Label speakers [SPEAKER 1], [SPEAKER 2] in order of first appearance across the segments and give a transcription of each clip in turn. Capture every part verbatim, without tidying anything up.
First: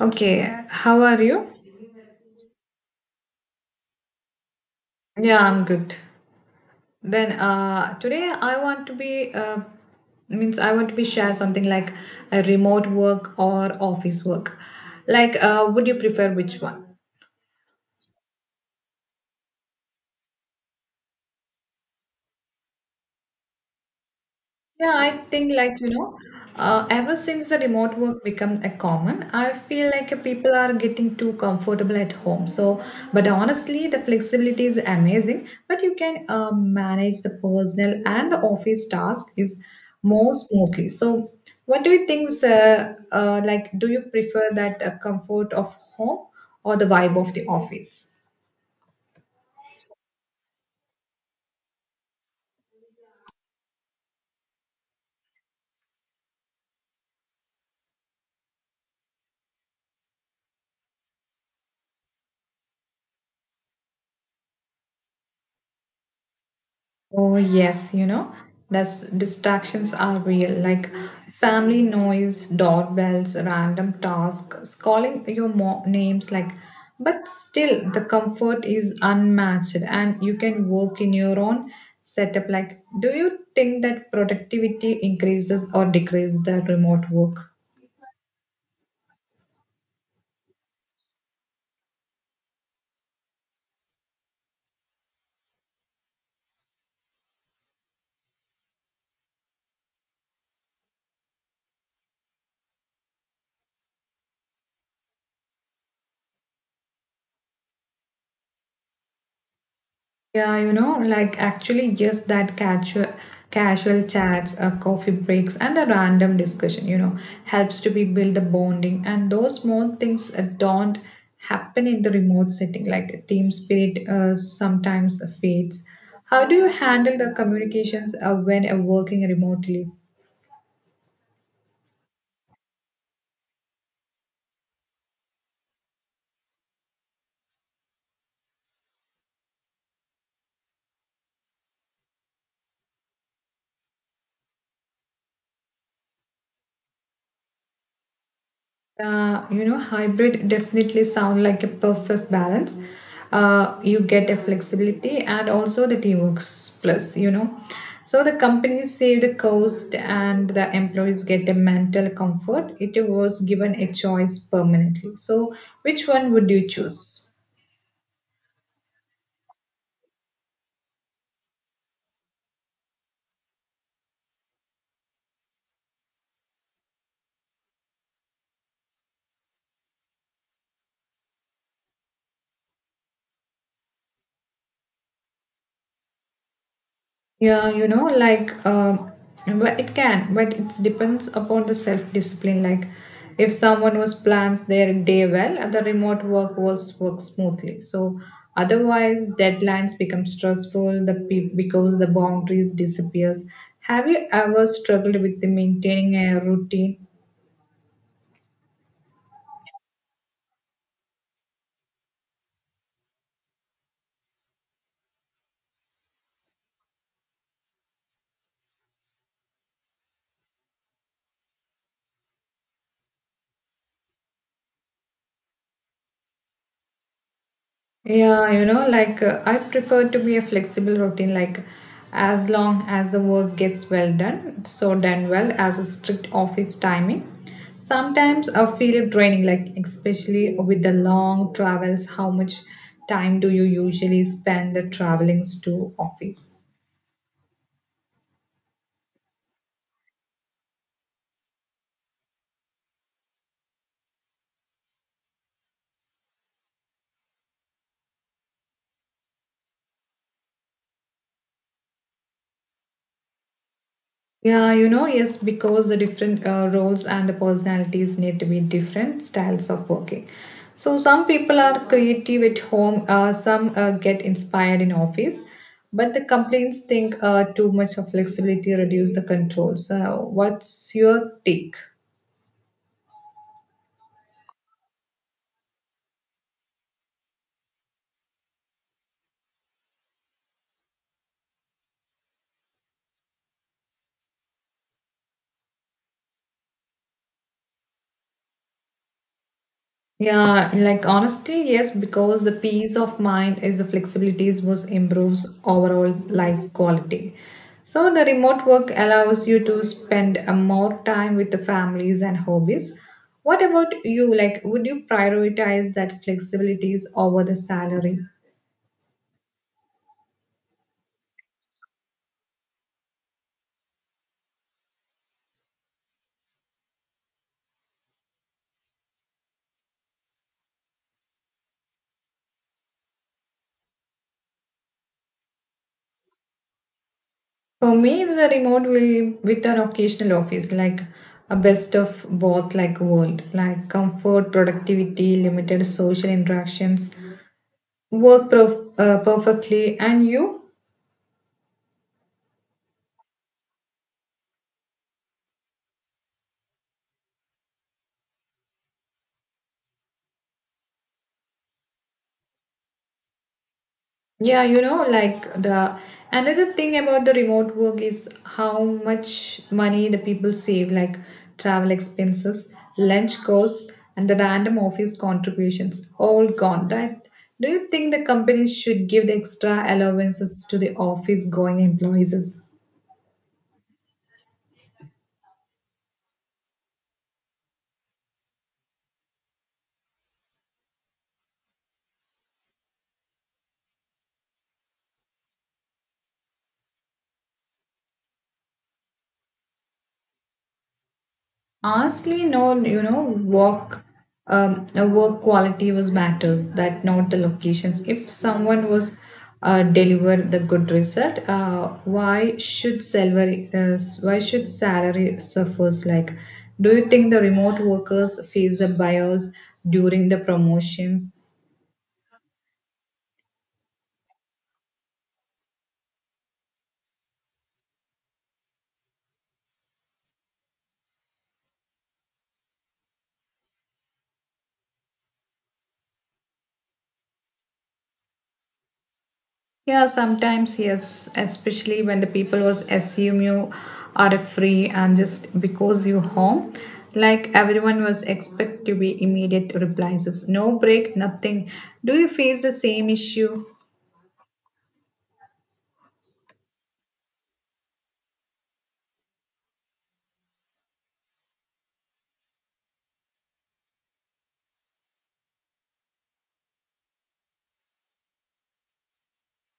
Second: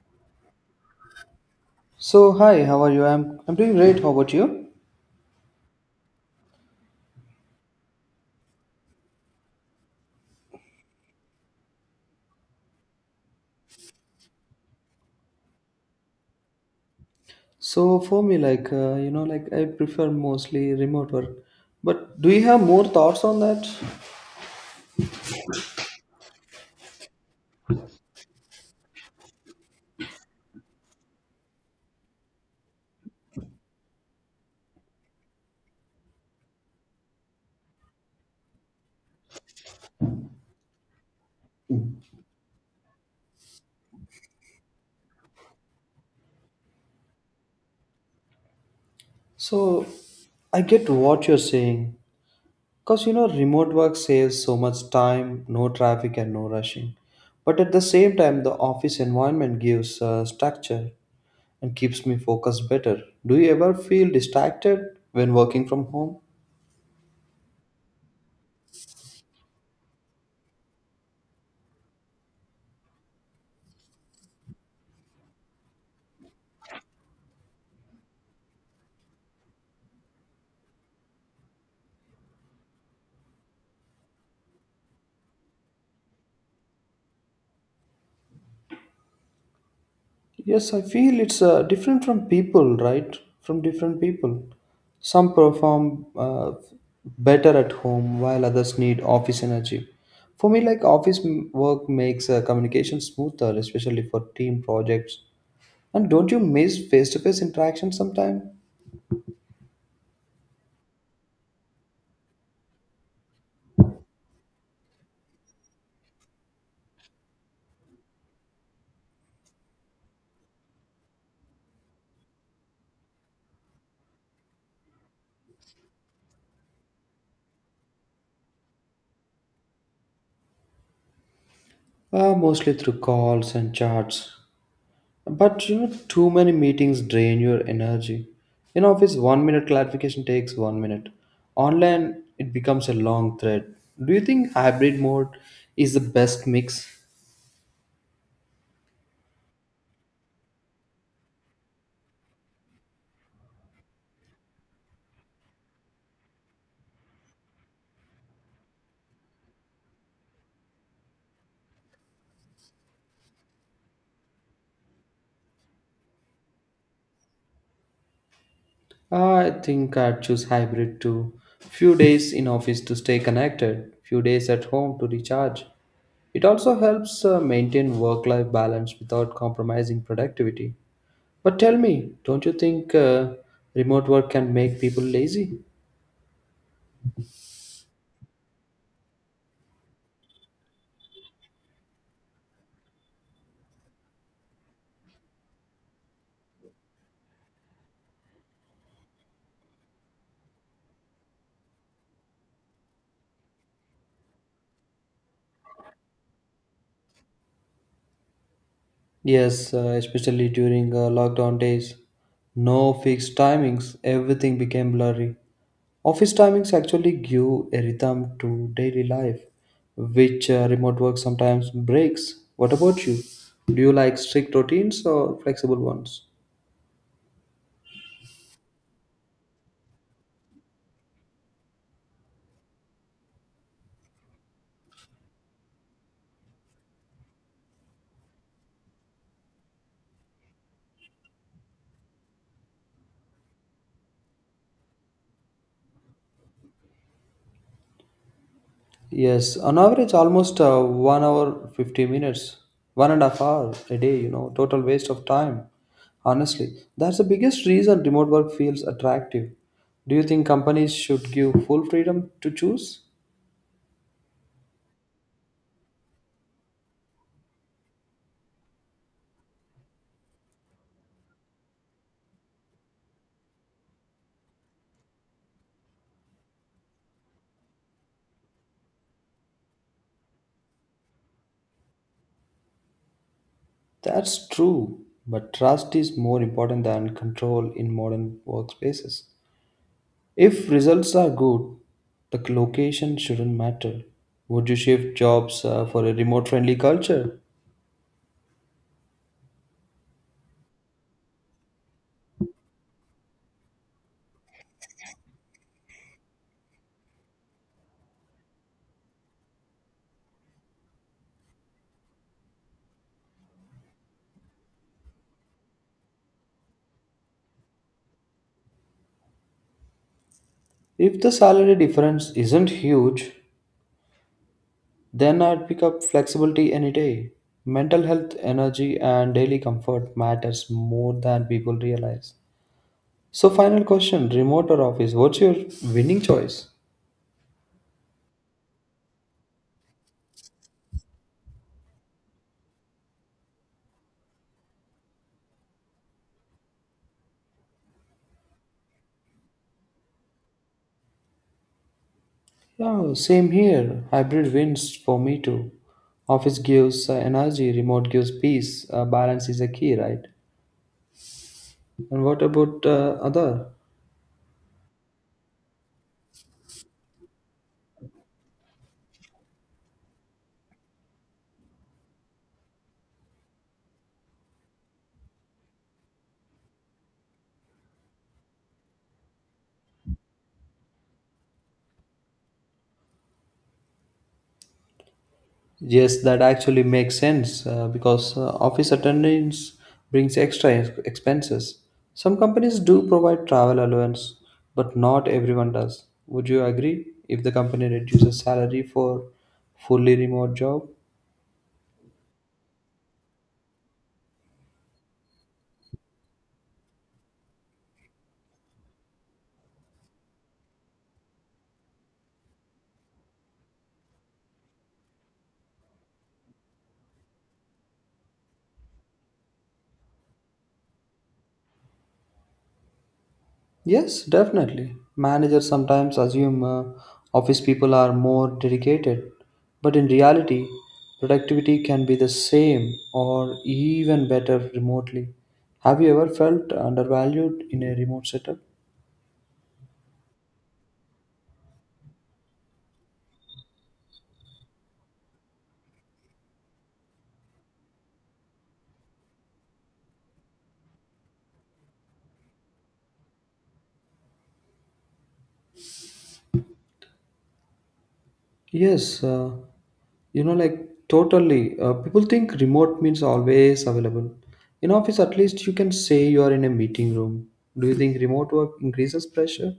[SPEAKER 1] Okay, how are you?
[SPEAKER 2] So hi, how are you? I'm I'm doing great. How about you?
[SPEAKER 1] Yeah, I'm good. Then uh, today I want to be uh, means I want to be share something like a remote work or office work. Like, uh, would you prefer which one?
[SPEAKER 2] So for me, like uh, you know, like I prefer mostly remote work. But do you have more thoughts on that?
[SPEAKER 1] Yeah, I think like you know, uh, ever since the remote work become a common, I feel like uh, people are getting too comfortable at home. So, but honestly, the flexibility is amazing. But you can uh, manage the personal and the office task is more smoothly. So, what do you think? Uh, uh, like, do you prefer that uh, comfort of home or the vibe of the office?
[SPEAKER 2] So I get what you're saying. Because you know, remote work saves so much time, no traffic and no rushing. But at the same time, the office environment gives uh, structure and keeps me focused better. Do you ever feel distracted when working from home?
[SPEAKER 1] Oh, yes, you know, that's distractions are real, like family noise, doorbells, random tasks, calling your mo- names, like, but still the comfort is unmatched and you can work in your own setup. Like, do you think that productivity increases or decreases the remote work?
[SPEAKER 2] Yes, I feel it's uh, different from people, right? From different people. Some perform uh, better at home while others need office energy. For me, like office m- work makes uh, communication smoother, especially for team projects. And don't you miss face to face interaction sometime?
[SPEAKER 1] Yeah, you know, like actually just that casual casual chats, uh, coffee breaks and the random discussion, you know, helps to be build the bonding and those small things uh, don't happen in the remote setting like team spirit uh, sometimes fades. How do you handle the communications uh, when uh, working remotely?
[SPEAKER 2] Uh, mostly through calls and chats. But you know, too many meetings drain your energy. In office, one minute clarification takes one minute. Online, it becomes a long thread. Do you think hybrid mode is the best mix?
[SPEAKER 1] Uh, you know, hybrid definitely sound like a perfect balance. Uh, you get the flexibility and also the teamwork plus, you know. So the companies save the cost and the employees get the mental comfort. It was given a choice permanently. So which one would you choose?
[SPEAKER 2] I think I'd choose hybrid too. Few days in office to stay connected, few days at home to recharge. It also helps uh, maintain work life balance without compromising productivity. But tell me, don't you think uh, remote work can make people lazy?
[SPEAKER 1] Yeah, you know, like, um, but it can, but it depends upon the self-discipline. Like, if someone was plans their day well, the remote work was work smoothly. So, otherwise, deadlines become stressful. The pe- because the boundaries disappears. Have you ever struggled with the maintaining a routine?
[SPEAKER 2] Yes, uh, especially during uh, lockdown days. No fixed timings, everything became blurry. Office timings actually give a rhythm to daily life, which uh, remote work sometimes breaks. What about you? Do you like strict routines or flexible ones?
[SPEAKER 1] Yeah, you know, like uh, I prefer to be a flexible routine, like as long as the work gets well done, so done well as a strict office timing. Sometimes I feel draining, like especially with the long travels, how much time do you usually spend the travelings to office?
[SPEAKER 2] Yes, on average, almost uh, one hour, fifty minutes, one and a half hour a day, you know, total waste of time. Honestly, that's the biggest reason remote work feels attractive. Do you think companies should give full freedom to choose?
[SPEAKER 1] Yeah, you know, yes, because the different uh, roles and the personalities need to be different styles of working. So some people are creative at home, uh, some uh, get inspired in office, but the complaints think uh, too much of flexibility reduce the control. So what's your take?
[SPEAKER 2] That's true, but trust is more important than control in modern workspaces. If results are good, the location shouldn't matter. Would you shift jobs uh, for a remote friendly culture?
[SPEAKER 1] Yeah, like honestly, yes, because the peace of mind is the flexibilities was improves overall life quality. So the remote work allows you to spend a more time with the families and hobbies. What about you? Like, would you prioritize that flexibilities over the salary?
[SPEAKER 2] If the salary difference isn't huge, then I'd pick up flexibility any day. Mental health, energy, and daily comfort matters more than people realize. So, final question, remote or office? What's your winning choice?
[SPEAKER 1] For me, it's a remote will with an occasional office, like a best of both like world, like comfort, productivity, limited social interactions, work perf- uh, perfectly and you.
[SPEAKER 2] Yeah, same here. Hybrid wins for me too. Office gives uh, energy, remote gives peace. Uh, balance is a key, right? And what about uh, other?
[SPEAKER 1] Yeah, you know, like the another thing about the remote work is how much money the people save like travel expenses, lunch costs and the random office contributions all gone, right? Do you think the companies should give the extra allowances to the office going employees?
[SPEAKER 2] Yes, that actually makes sense uh, because uh, office attendance brings extra ex- expenses. Some companies do provide travel allowance, but not everyone does. Would you agree if the company reduces salary for fully remote job?
[SPEAKER 1] Honestly, no, you know, work, um, uh, work quality was matters that not the locations. If someone was uh, deliver the good result, uh, why should salary, uh, why should salary suffers? Like, do you think the remote workers face a bias during the promotions?
[SPEAKER 2] Yes, definitely. Managers sometimes assume uh, office people are more dedicated, but in reality, productivity can be the same or even better remotely. Have you ever felt undervalued in a remote setup?
[SPEAKER 1] Yeah, sometimes yes, especially when the people was assume you are free and just because you home, like everyone was expect to be immediate replies, is no break, nothing. Do you face the same issue?
[SPEAKER 2] Yes, uh, you know, like totally. Uh, people think remote means always available. In office, at least you can say you are in a meeting room. Do you think remote work increases pressure?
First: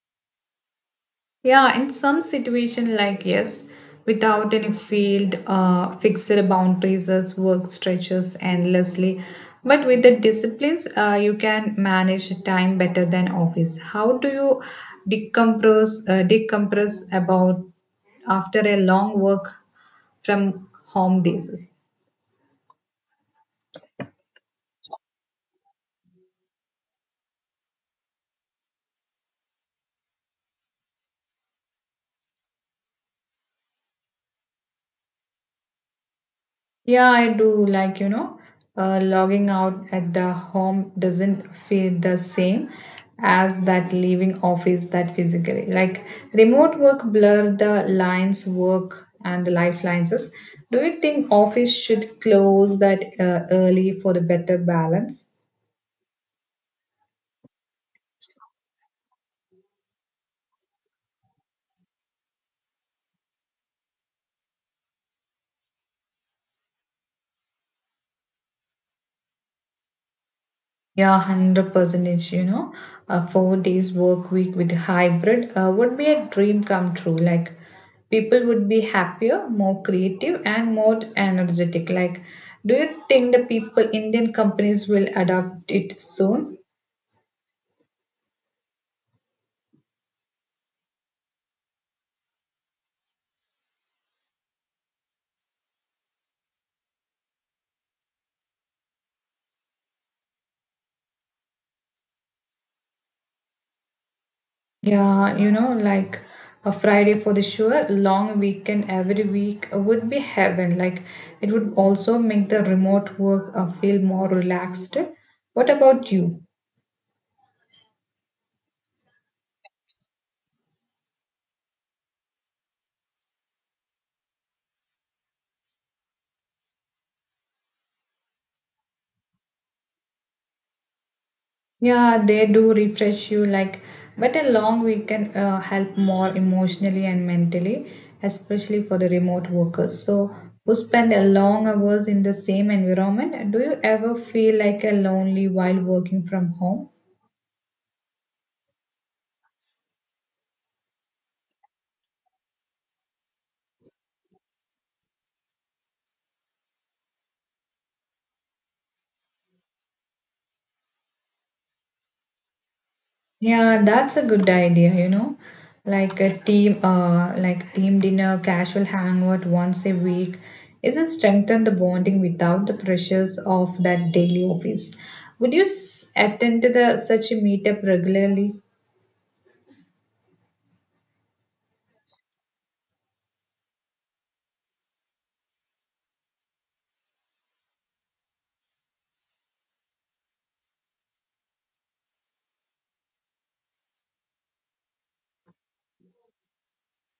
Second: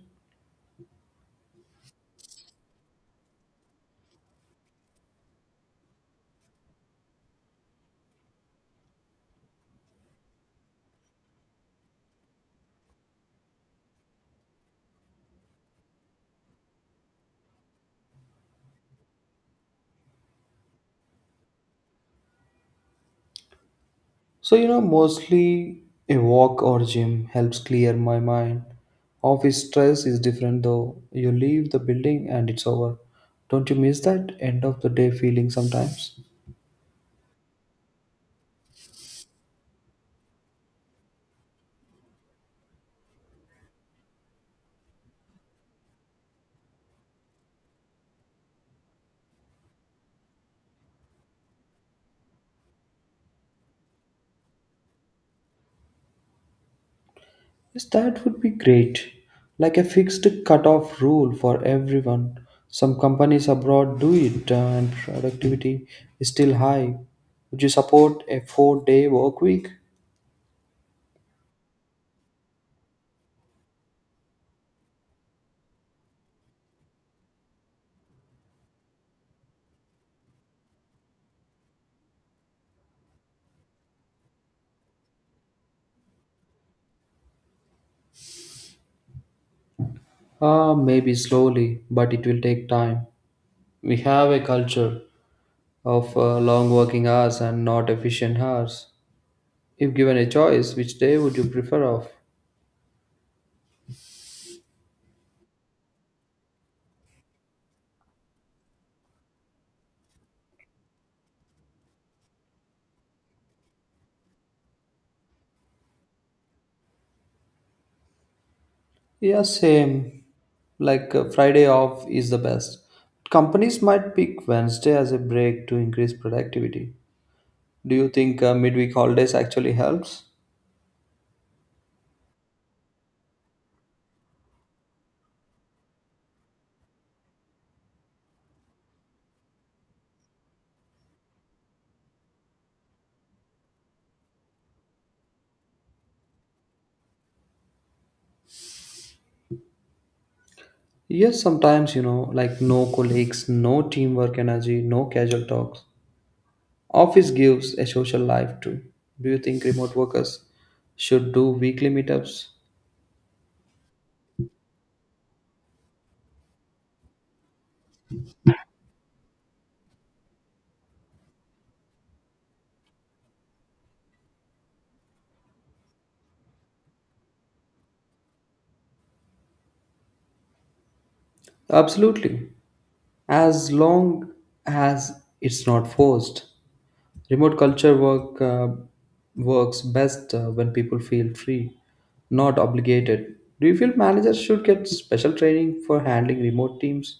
[SPEAKER 1] Yeah, in some situation, like yes, without any field, uh, fixed boundaries, as work stretches endlessly. But with the disciplines, uh, you can manage time better than office. How do you decompress? Uh, decompress about after a long work from home basis.
[SPEAKER 2] So, you know, mostly a walk or gym helps clear my mind. Office stress is different though. You leave the building and it's over. Don't you miss that end of the day feeling sometimes?
[SPEAKER 1] Yeah, I do. Like, you know, uh, logging out at the home doesn't feel the same as that leaving office that physically. Like, remote work blur the lines work and the lifelines. Do you think office should close that uh, early for the better balance?
[SPEAKER 2] Yes, that would be great. Like a fixed cutoff rule for everyone. Some companies abroad do it uh, and productivity is still high. Would you support a four day work week?
[SPEAKER 1] Yeah, one hundred percentage. You know, a four days work week with hybrid uh, would be a dream come true. Like, people would be happier, more creative, and more energetic. Like, do you think the people, Indian companies, will adopt it soon?
[SPEAKER 2] Ah, maybe slowly, but it will take time. We have a culture of uh, long working hours and not efficient hours. If given a choice, which day would you prefer off?
[SPEAKER 1] Yeah, you know, like a Friday for the sure, long weekend every week would be heaven. Like, it would also make the remote work uh, feel more relaxed. What about you?
[SPEAKER 2] Yeah, same. Like uh, Friday off is the best. Companies might pick Wednesday as a break to increase productivity. Do you think uh, midweek holidays actually helps?
[SPEAKER 1] Yeah, they do refresh you like but a long weekend uh, help more emotionally and mentally, especially for the remote workers. So who spend a long hours in the same environment, do you ever feel like a lonely while working from home?
[SPEAKER 2] Yes, sometimes, you know, like no colleagues, no teamwork energy, no casual talks. Office gives a social life too. Do you think remote workers should do weekly meetups?
[SPEAKER 1] Yeah, that's a good idea, you know. Like a team uh like team dinner, casual hangout once a week. Is it strengthen the bonding without the pressures of that daily office? Would you s- attend to the such a meetup regularly?
[SPEAKER 2] Absolutely. As long as it's not forced. Remote culture work uh, works best uh, when people feel free, not obligated. Do you feel managers should get special training for handling remote teams?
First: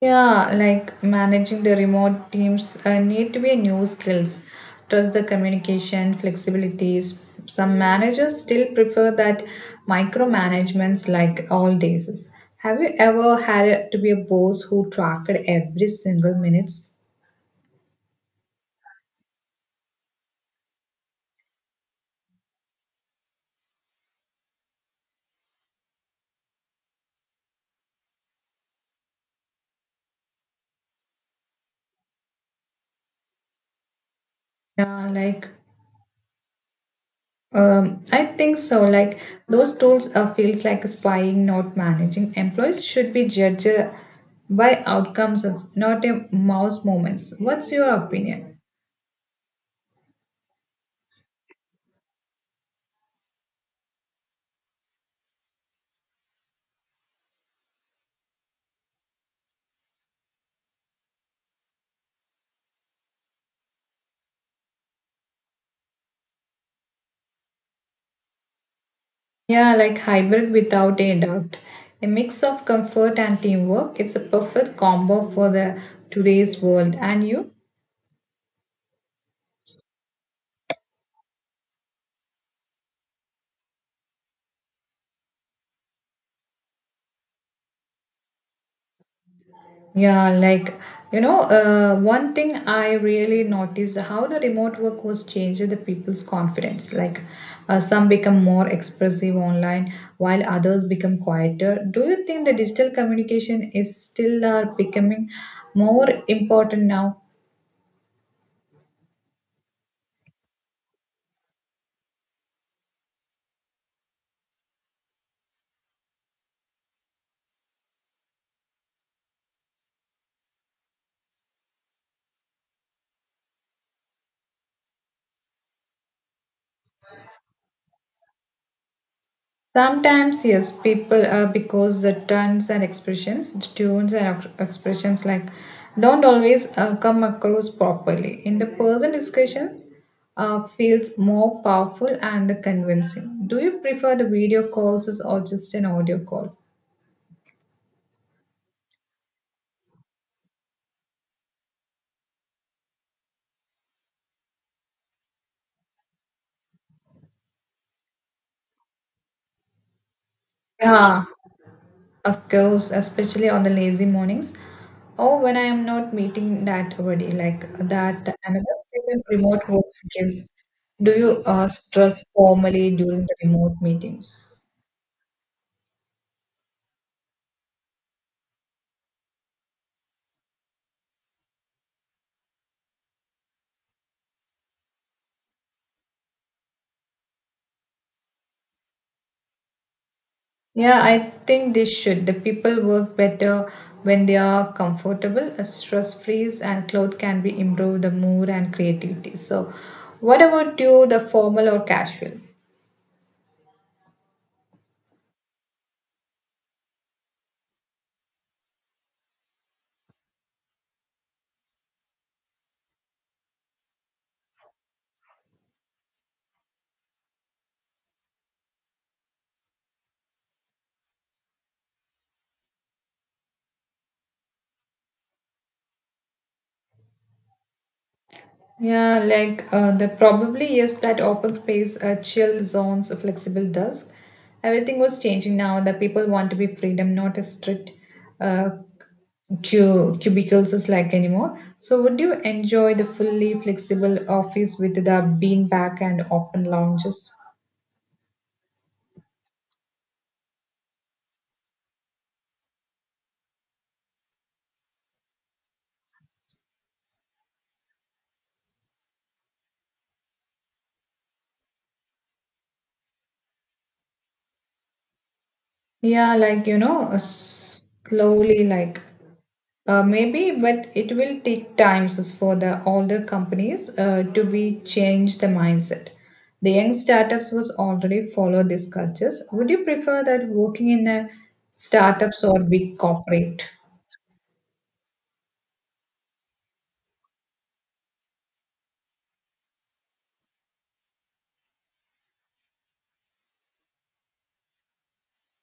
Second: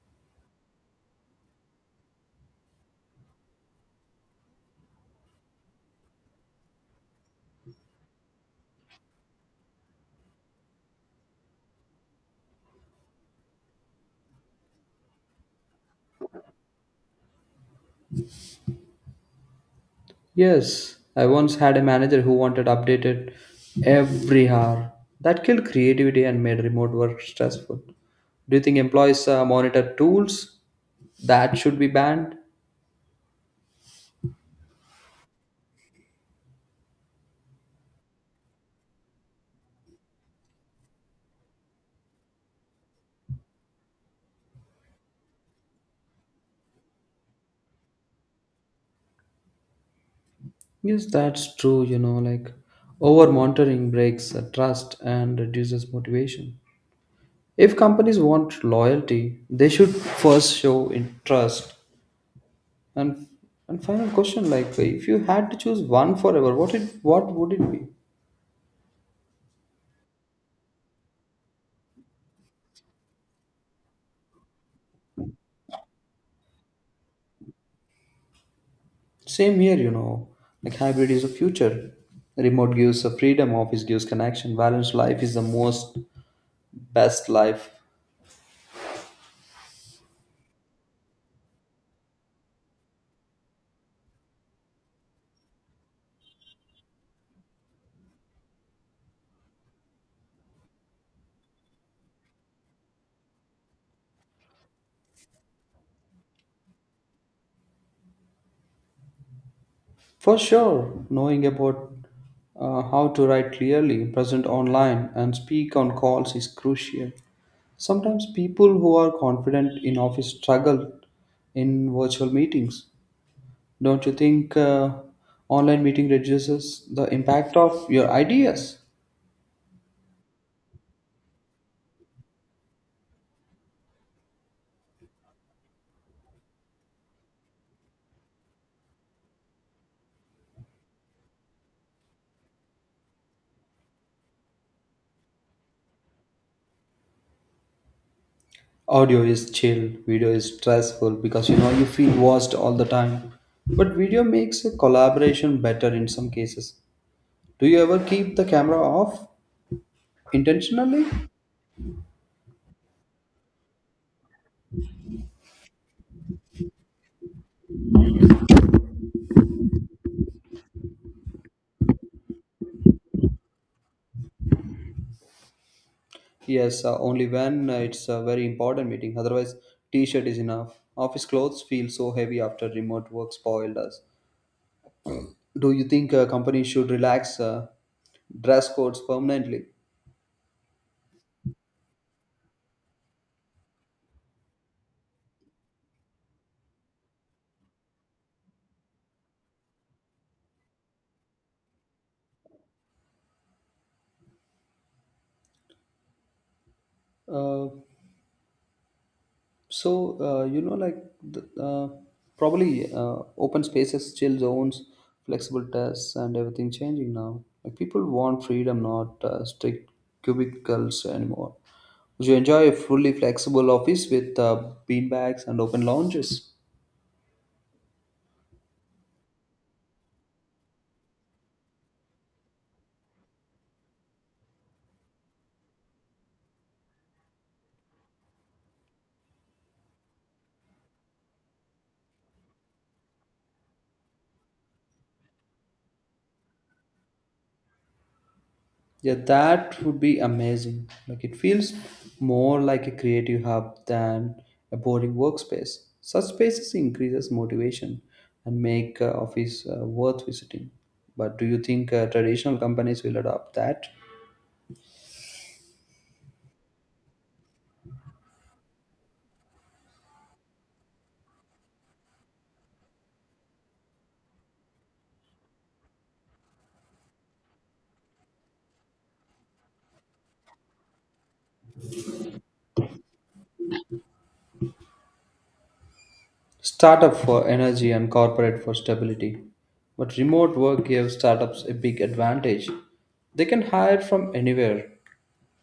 [SPEAKER 1] Yeah, like managing the remote teams uh, need to be a new skills. Trust the communication, flexibilities. Some managers still prefer that micromanagements like all days. Have you ever had to be a boss who tracked every single minutes?
[SPEAKER 2] Yes, I once had a manager who wanted updated every hour. That killed creativity and made remote work stressful. Do you think employees uh, monitor tools that should be banned?
[SPEAKER 1] Yeah, like um, I think so. Like those tools uh, feels like spying, not managing. Employees should be judged by outcomes, not a mouse moments. What's your opinion?
[SPEAKER 2] Yes, that's true. You know, like over monitoring breaks uh, trust and reduces motivation. If companies want loyalty, they should first show interest. And and final question, like if you had to choose one forever, what it what would it be?
[SPEAKER 1] Yeah, like hybrid without a doubt. A mix of comfort and teamwork. It's a perfect combo for the today's world. And you?
[SPEAKER 2] Same here, you know, like hybrid is the future. Remote gives the freedom, office gives connection, balanced life is the most best life.
[SPEAKER 1] Yeah, like you know, uh, one thing I really noticed how the remote work was changing the people's confidence. Like uh, some become more expressive online, while others become quieter. Do you think the digital communication is still are becoming more important now?
[SPEAKER 2] For sure, knowing about uh, how to write clearly, present online, and speak on calls is crucial. Sometimes people who are confident in office struggle in virtual meetings. Don't you think uh, online meeting reduces the impact of your ideas?
[SPEAKER 1] Sometimes, yes, people uh, because the turns and expressions, the tunes and ex- expressions like don't always uh, come across properly. In the person discussions, uh, feels more powerful and convincing. Do you prefer the video calls or just an audio call?
[SPEAKER 2] Audio is chill, video is stressful because you know you feel watched all the time. But video makes a collaboration better in some cases. Do you ever keep the camera off intentionally?
[SPEAKER 1] Yeah, of course, especially on the lazy mornings or when I am not meeting that already, like that another freedom remote works gives. Do you uh, stress formally during the remote meetings?
[SPEAKER 2] Yes, uh, only when uh, it's a very important meeting. Otherwise, t-shirt is enough. Office clothes feel so heavy after remote work spoiled us. Do you think uh, companies should relax uh, dress codes permanently?
[SPEAKER 1] Yeah, I think they should. The people work better when they are comfortable, stress free, and clothes can be improved the mood and creativity. So, what about you, the formal or casual?
[SPEAKER 2] Uh, so uh, you know, like the, uh, probably uh, Open spaces, chill zones, flexible tests, and everything changing now. Like people want freedom, not uh, strict cubicles anymore. Would you enjoy a fully flexible office with uh, bean bags and open lounges?
[SPEAKER 1] Yeah, like uh, there probably is that open space, uh, chill zones, a flexible dusk. Everything was changing now that people want to be freedom, not a strict uh, cu- cubicles is like anymore. So, would you enjoy the fully flexible office with the beanbag and open lounges?
[SPEAKER 2] Yeah, that would be amazing. Like it feels more like a creative hub than a boring workspace. Such spaces increases motivation and make uh, office uh, worth visiting. But do you think uh, traditional companies will adopt that?
[SPEAKER 1] Yeah, like you know, uh, slowly, like uh, maybe, but it will take times as for the older companies uh, to be change the mindset. The young startups was already follow these cultures. Would you prefer that working in a startups or big corporate?
[SPEAKER 2] Startup for energy and corporate for stability. But remote work gives startups a big advantage. They can hire from anywhere.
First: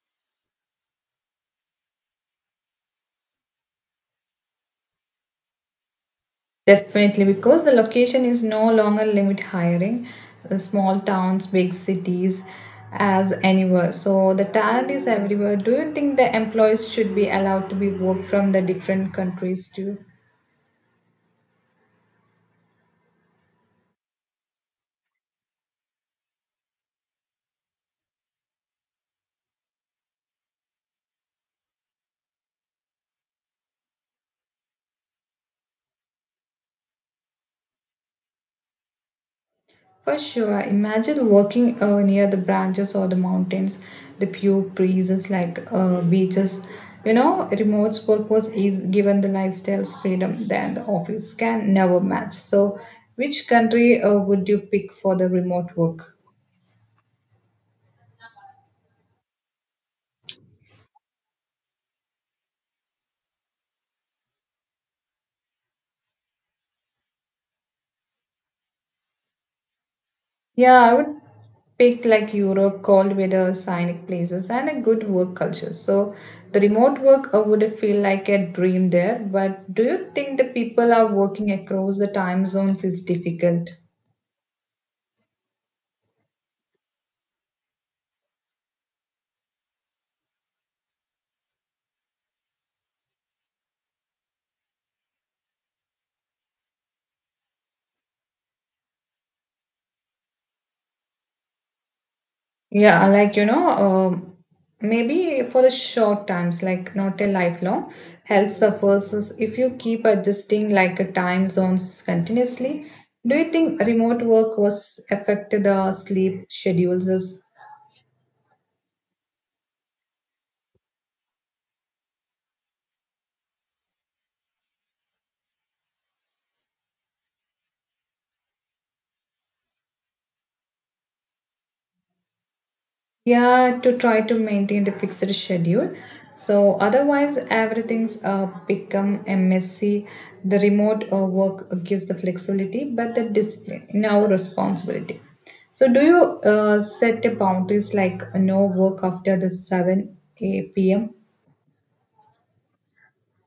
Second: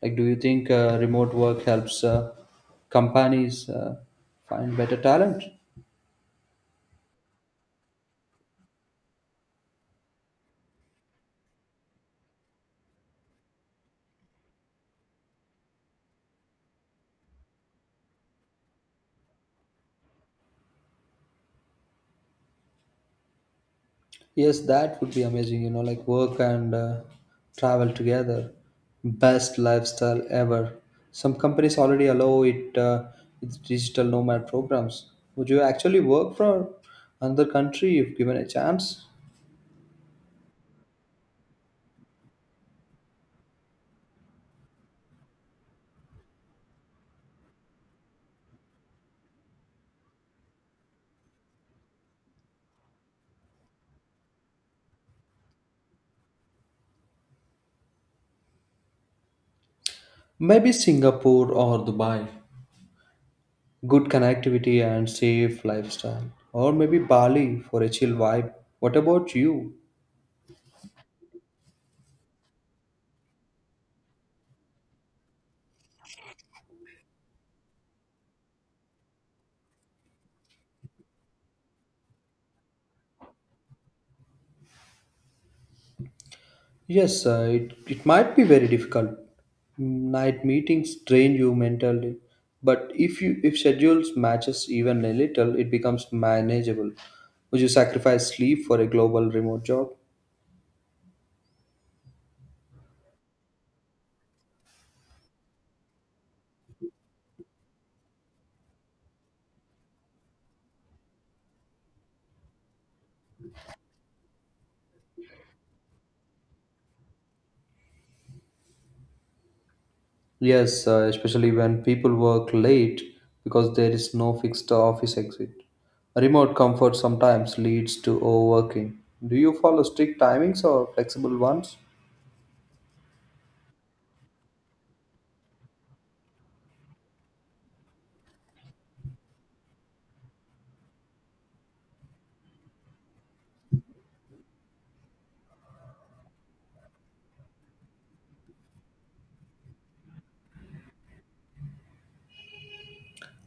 [SPEAKER 2] Like, do you think uh, remote work helps uh, companies uh, find better talent?
[SPEAKER 1] Definitely, because the location is no longer limit hiring, uh, small towns, big cities, as anywhere. So the talent is everywhere. Do you think the employees should be allowed to be work from the different countries too?
[SPEAKER 2] Yes, that would be amazing, you know, like work and uh, travel together. Best lifestyle ever. Some companies already allow it uh, with digital nomad programs. Would you actually work for another country if given a chance?
[SPEAKER 1] For sure. Imagine working uh, near the branches or the mountains, the pure breezes like uh, beaches. You know, remote work was easy, given the lifestyle's freedom than the office can never match. So, which country uh, would you pick for the remote work?
[SPEAKER 2] Maybe Singapore or Dubai. Good connectivity and safe lifestyle. Or maybe Bali for a chill vibe. What about you?
[SPEAKER 1] Yeah, I would pick like Europe, cold weather, scenic places, and a good work culture. So the remote work uh, would feel like a dream there. But do you think the people are working across the time zones is difficult?
[SPEAKER 2] Yes, uh, it, it might be very difficult. Night meetings drain you mentally, but if you if schedules matches even a little, it becomes manageable. Would you sacrifice sleep for a global remote job?
[SPEAKER 1] Yeah, like you know, um, maybe for the short times, like not a lifelong, health suffers is if you keep adjusting like a time zones continuously. Do you think remote work was affected the sleep schedules?
[SPEAKER 2] Yes, uh, especially when people work late because there is no fixed office exit. Remote comfort sometimes leads to overworking. Do you follow strict timings or flexible ones?
[SPEAKER 1] Yeah, to try to maintain the fixed schedule. So otherwise, everything's uh, become a messy. The remote uh, work gives the flexibility, but the discipline in our responsibility. So do you uh, set the boundaries like no work after the seven a m?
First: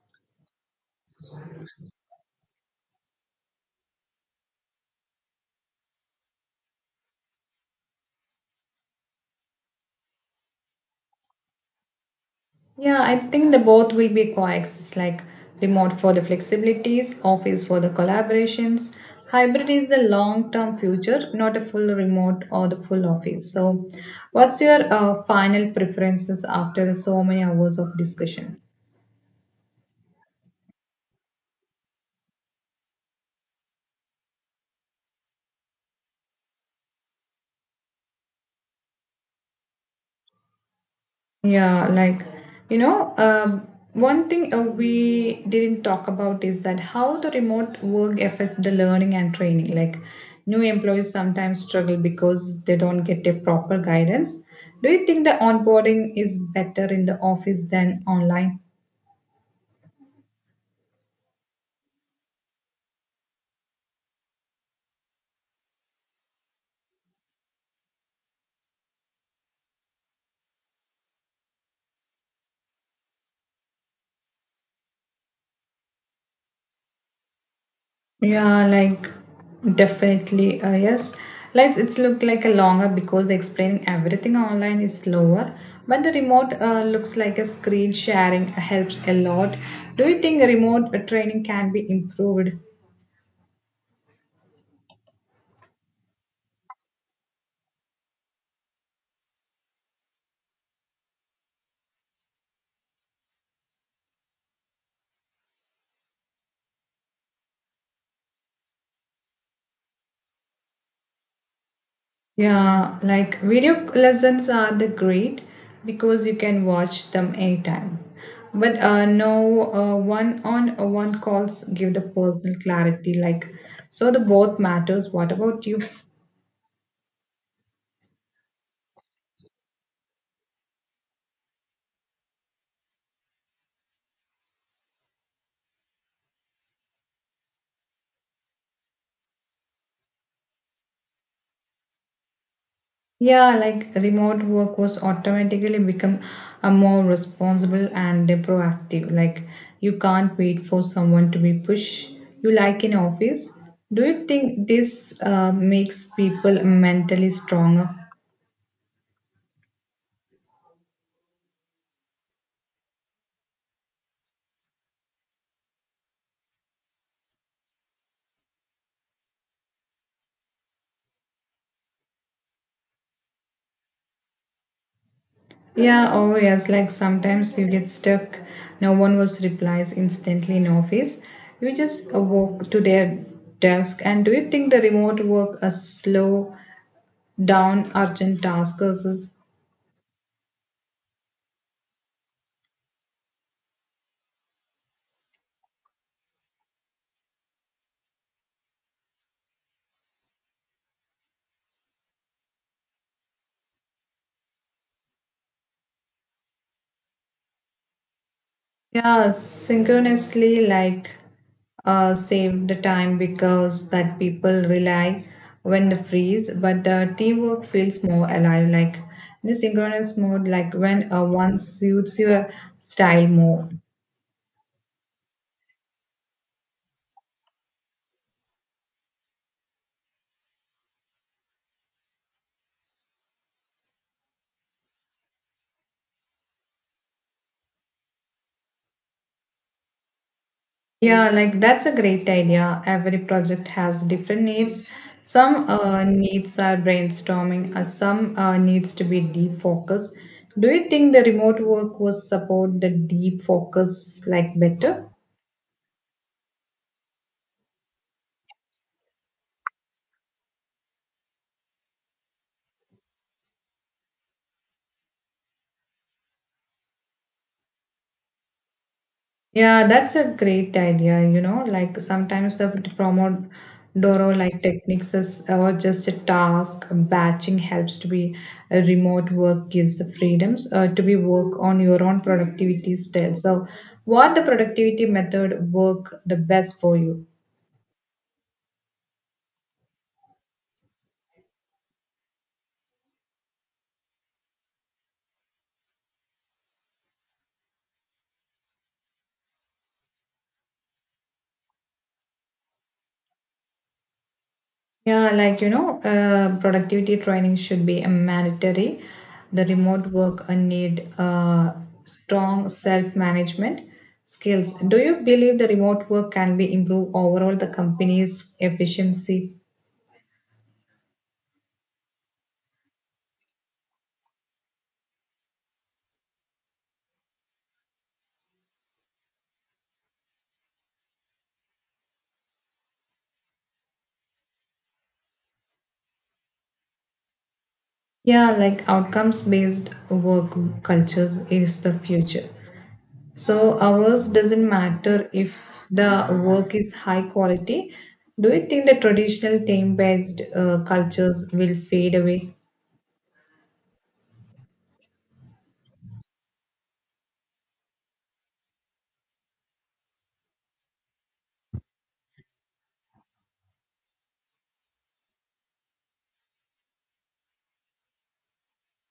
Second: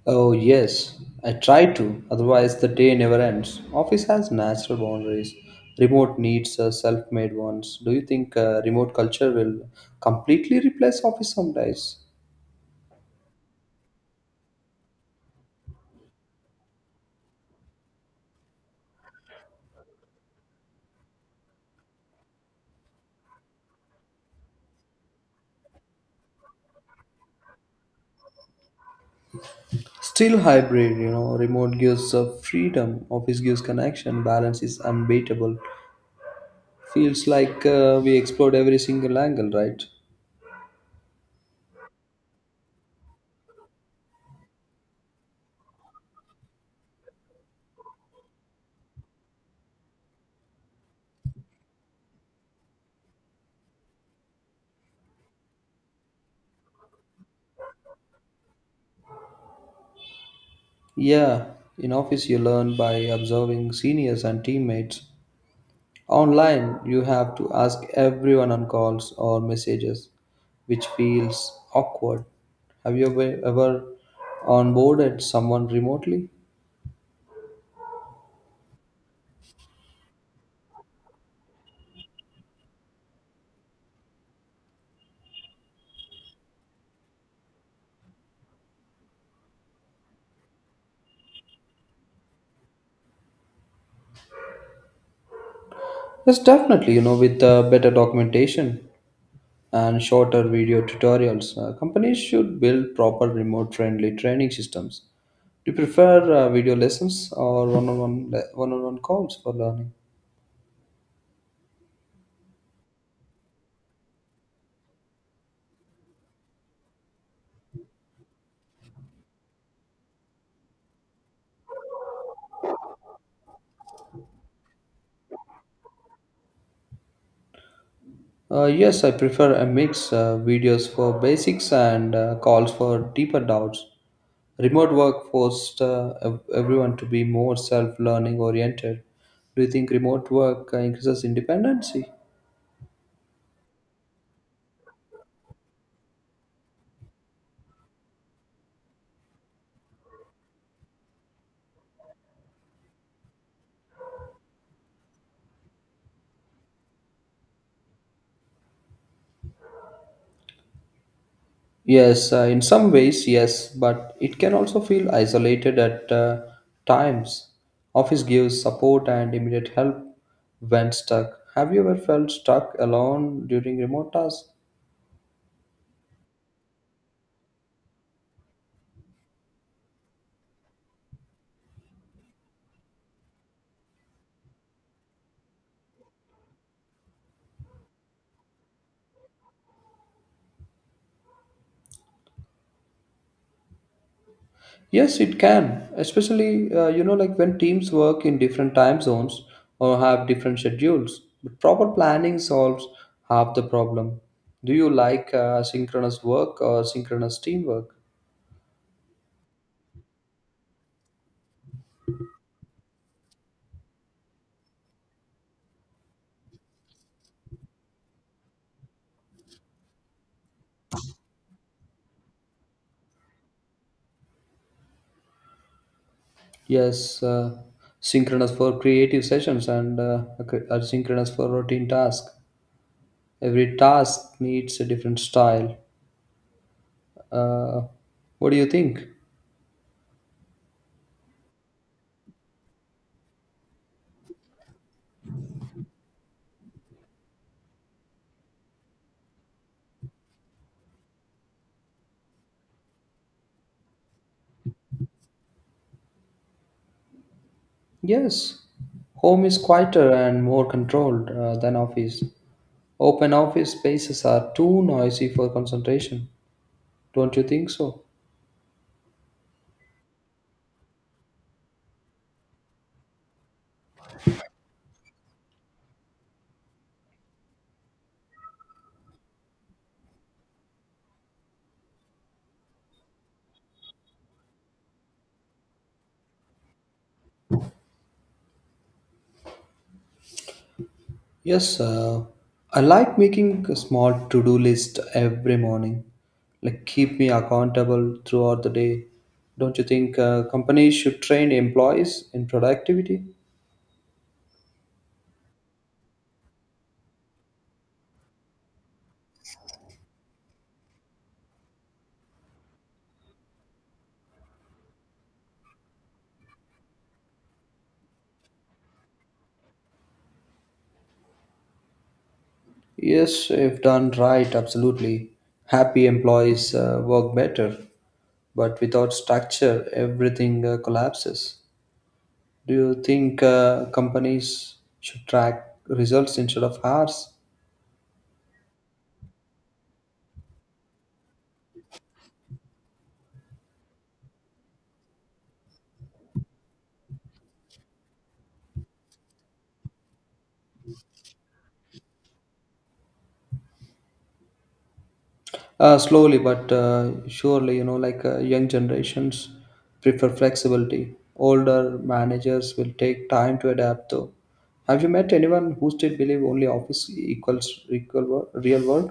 [SPEAKER 2] Oh, yes, I try to, otherwise, the day never ends. Office has natural boundaries. Remote needs uh, self made ones. Do you think uh, remote culture will completely replace office sometimes?
[SPEAKER 1] Yeah, I think the both will be coexist like remote for the flexibilities, office for the collaborations. Hybrid is the long term future, not a full remote or the full office. So, what's your uh, final preferences after so many hours of discussion?
[SPEAKER 2] Still hybrid, you know, remote gives uh, freedom, office gives connection, balance is unbeatable. Feels like uh, we explored every single angle, right?
[SPEAKER 1] Yeah, like you know, uh, one thing uh, we didn't talk about is that how the remote work affect the learning and training. Like new employees sometimes struggle because they don't get a proper guidance. Do you think the onboarding is better in the office than online?
[SPEAKER 2] Yeah, in office you learn by observing seniors and teammates. Online, you have to ask everyone on calls or messages, which feels awkward. Have you ever, ever onboarded someone remotely?
[SPEAKER 1] Yeah, like definitely, uh, yes. Like it's look like a longer because the explaining everything online is slower, but the remote uh, looks like a screen sharing helps a lot. Do you think remote uh, training can be improved?
[SPEAKER 2] Yes, definitely. You know, with uh, better documentation and shorter video tutorials, uh, companies should build proper remote friendly training systems. Do you prefer uh, video lessons or one on one one on one calls for learning?
[SPEAKER 1] Yeah, like video lessons are the great because you can watch them anytime. But uh, no uh, one on uh, one calls give the personal clarity. Like so, the both matters. What about you?
[SPEAKER 2] Uh, yes, I prefer a mix uh, videos for basics and uh, calls for deeper doubts. Remote work forced uh, ev- everyone to be more self learning oriented. Do you think remote work uh, increases independency?
[SPEAKER 1] Yeah, like remote work was automatically become a more responsible and proactive. Like you can't wait for someone to be push you like in office. Do you think this uh, makes people mentally stronger?
[SPEAKER 2] Yes, uh, in some ways, yes, but it can also feel isolated at uh, times. Office gives support and immediate help when stuck. Have you ever felt stuck alone during remote tasks?
[SPEAKER 1] Yeah, oh yes, like sometimes you get stuck. No one was replies instantly in office. You just uh, walk to their desk. And do you think the remote work a slow down urgent tasks?
[SPEAKER 2] Yes, it can, especially uh, you know like when teams work in different time zones or have different schedules. But proper planning solves half the problem. Do you like uh, synchronous work or synchronous teamwork?
[SPEAKER 1] Yeah, synchronously, like uh, save the time because that people rely when the freeze, but the teamwork feels more alive. Like in the synchronous mode, like when uh, one suits your style more.
[SPEAKER 2] Yes, uh, synchronous for creative sessions and uh, ac- uh, synchronous for routine tasks. Every task needs a different style. Uh, what do you think?
[SPEAKER 1] Yeah, like that's a great idea. Every project has different needs. Some uh, needs are brainstorming, uh, some uh, needs to be deep focused. Do you think the remote work will support the deep focus like better?
[SPEAKER 2] Yes, home is quieter and more controlled uh, than office. Open office spaces are too noisy for concentration. Don't you think so?
[SPEAKER 1] Yeah, that's a great idea. You know, like sometimes the Pomodoro like techniques is or just a task batching helps to be a remote work gives the freedoms uh, to be work on your own productivity style. So, what the productivity method work the best for you?
[SPEAKER 2] Yes, uh, I like making a small to-do list every morning. Like keep me accountable throughout the day. Don't you think uh, companies should train employees in productivity?
[SPEAKER 1] Yeah, like you know, uh, productivity training should be a mandatory. The remote work uh, need uh, strong self-management skills. Do you believe the remote work can be improve overall the company's efficiency?
[SPEAKER 2] Yes, if done right, absolutely. Happy employees uh, work better, but without structure, everything uh, collapses. Do you think uh, companies should track results instead of hours?
[SPEAKER 1] Yeah, like outcomes-based work cultures is the future. So hours doesn't matter if the work is high quality. Do you think the traditional team-based uh, cultures will fade away?
[SPEAKER 2] Uh, slowly but uh, surely, you know, like uh, young generations prefer flexibility. Older managers will take time to adapt, though. Have you met anyone who still believe only office equals equal wor- real world?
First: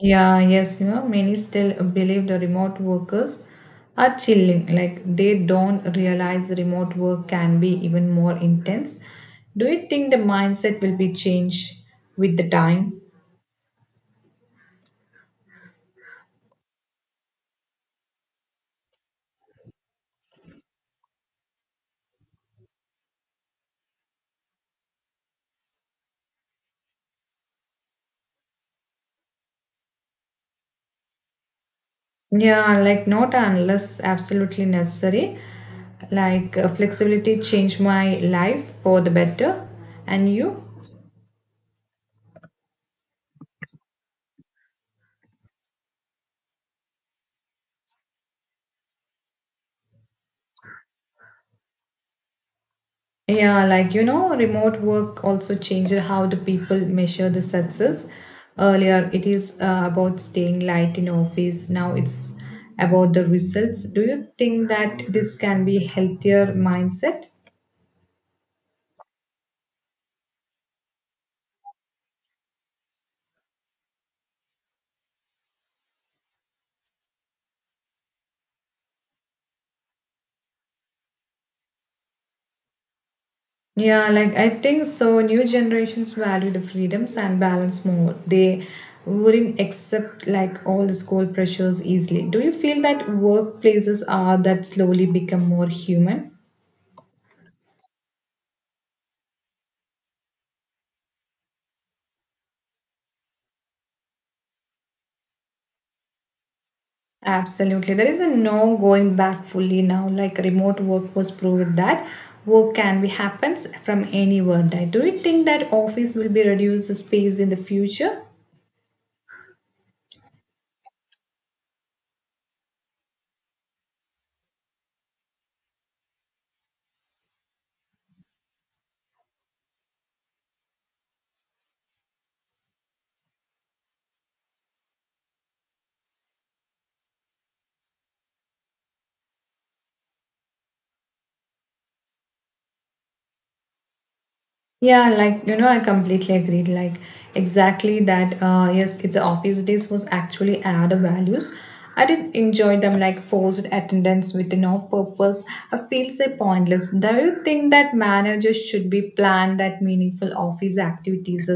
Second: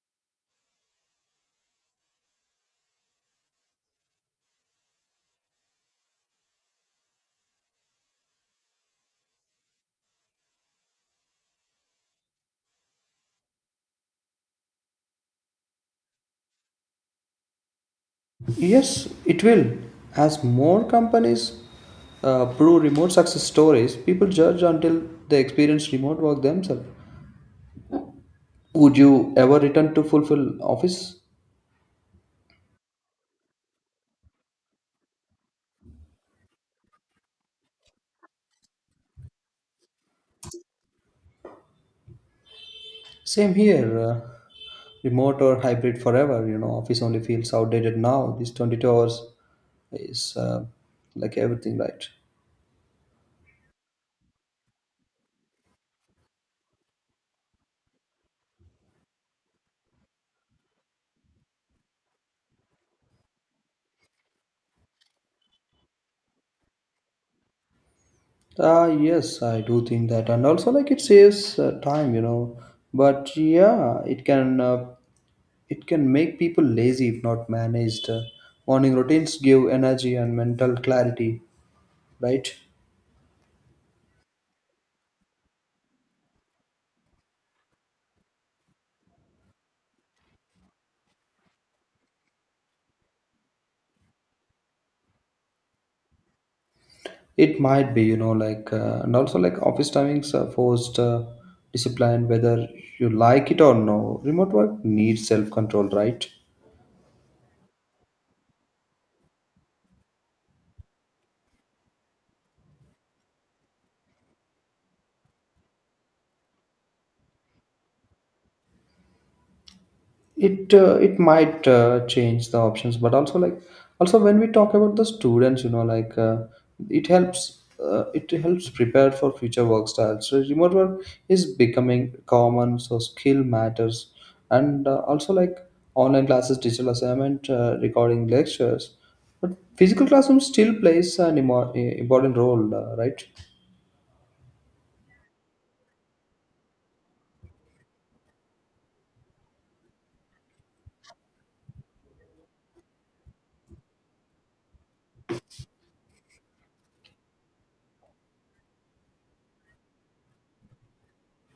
[SPEAKER 1] Yeah, yes, you know, many still believe the remote workers are chilling. Like they don't realize remote work can be even more intense. Do you think the mindset will be changed with the time?
[SPEAKER 2] Yes, it will. As more companies uh, prove remote success stories, people judge until they experience remote work themselves. Would you ever return to fulfill office?
[SPEAKER 1] Yeah, like not unless absolutely necessary. Like uh, flexibility changed my life for the better. And you?
[SPEAKER 2] Same here. Uh, remote or hybrid forever. You know, office only feels outdated now. These twenty-two hours is uh, like everything, right?
[SPEAKER 1] Yeah, like you know, remote work also changed how the people measure the success. Earlier, it is uh, about staying light in office. Now it's about the results. Do you think that this can be healthier mindset?
[SPEAKER 2] Ah, yes, I do think that, and also like it saves uh, time, you know. But yeah, it can uh, It can make people lazy if not managed. Uh, Morning routines give energy and mental clarity, right?
[SPEAKER 1] Yeah, like I think so. New generations value the freedoms and balance more. They wouldn't accept like all the school pressures easily. Do you feel that workplaces are that slowly become more human?
[SPEAKER 2] It might be, you know, like, uh, and also like office timings are forced uh, discipline, whether you like it or no. Remote work needs self control, right?
[SPEAKER 1] Absolutely. There is a no going back fully now. Like remote work was proved that work can be happens from anywhere. Right? Do you think that office will be reduced space in the future?
[SPEAKER 2] it uh, it might uh, change the options, but also like also when we talk about the students, you know, like uh, it helps uh, it helps prepare for future work styles. So remote work is becoming common, so skill matters. And uh, also like online classes, digital assignment, uh, recording lectures, but physical classroom still plays an imo- important role, uh, right?
[SPEAKER 1] Yeah, like you know, I completely agreed. Like exactly that. Uh, yes, it's the office days was actually add values. I did enjoy them like forced attendance with no purpose. I feel so pointless. Do you think that managers should be planned that meaningful office activities?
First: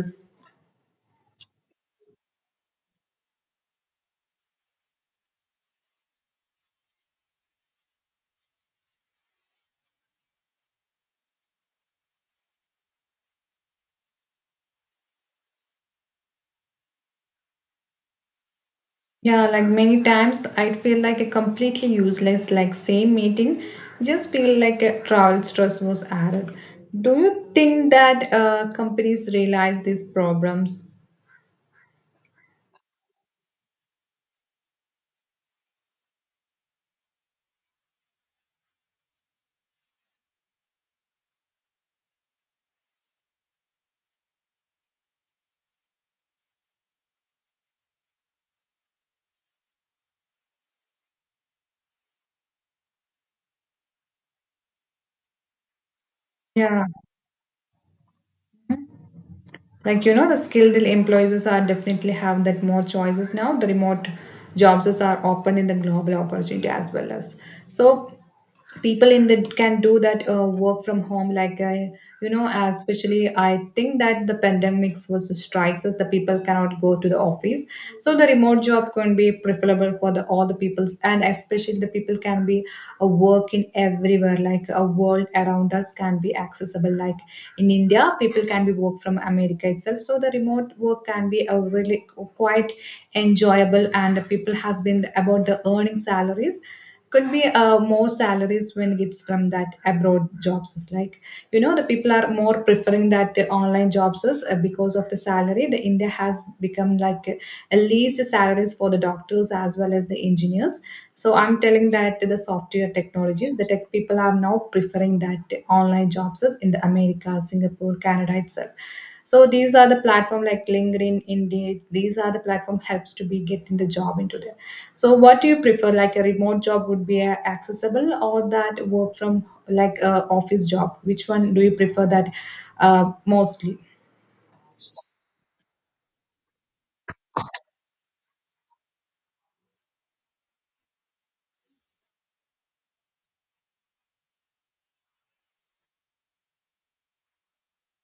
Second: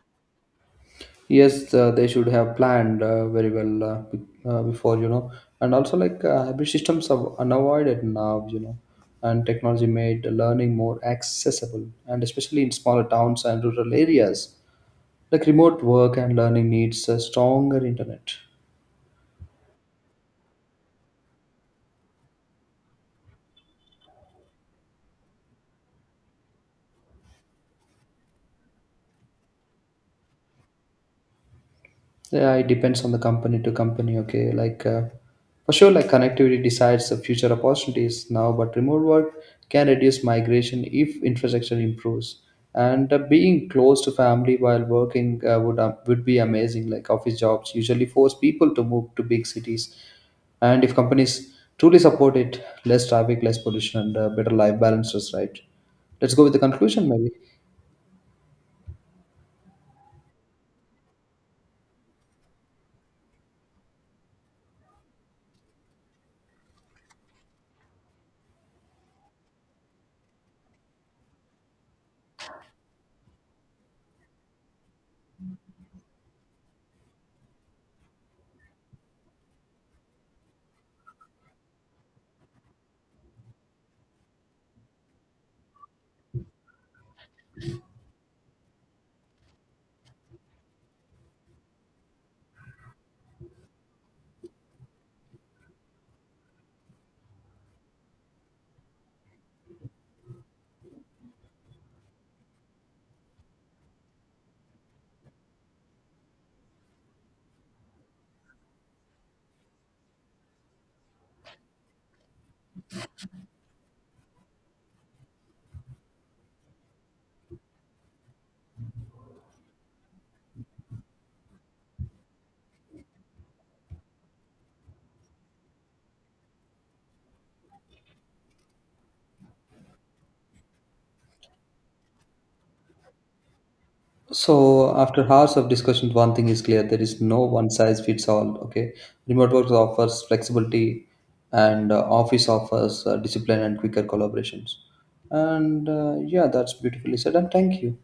[SPEAKER 2] Yes, uh, they should have planned uh, very well uh, be- uh, before, you know. And also, like uh, hybrid systems are unavoided now, you know. And technology made learning more accessible, and especially in smaller towns and rural areas, like remote work and learning needs a stronger internet.
[SPEAKER 1] Yeah, like many times I feel like a completely useless, like same meeting, just feel like a travel stress was added. Do you think that uh, companies realize these problems?
[SPEAKER 2] Yeah, it depends on the company to company. Okay, like uh, for sure, like connectivity decides the future opportunities now, but remote work can reduce migration if infrastructure improves. And uh, being close to family while working uh, would uh, would be amazing. Like office jobs usually force people to move to big cities, and if companies truly support it, less traffic, less pollution, and uh, better life balances. Right. Let's go with the
[SPEAKER 1] Yeah,
[SPEAKER 2] conclusion, maybe.
[SPEAKER 1] like you know, the skilled employees are definitely have that more choices now. The remote jobs are open in the global opportunity as well as, so people in the can do that uh, work from home. Like I, you know, especially I think that the pandemics was the strikes as the people cannot go to the office, so the remote job can be preferable for the all the peoples. And especially the people can be a work in everywhere, like a world around us can be accessible. Like in India, people can be work from America itself, so the remote work can be a really quite enjoyable. And the people has been about the earning salaries could be uh, more salaries when it's from that abroad jobs. Is like, you know, the people are more preferring that the online jobs is, uh, because of the salary, the India has become like a least salaries for the doctor doctors as well as the engineers. So I'm telling that the software technologies, the tech people are now preferring that online jobs is in the America, Singapore, Canada itself. So these are the platform like LinkedIn, Indeed, these are the platform helps to be getting the job into there. So what do you prefer, like a remote job would be uh, accessible, or that work from like a office job? Which one do you prefer that uh, mostly?
[SPEAKER 2] So after hours of discussion, one thing is clear: there is no one size fits all. Okay, remote work offers flexibility, and uh, office offers uh, discipline and quicker collaborations. And uh, yeah, that's beautifully said. And thank you.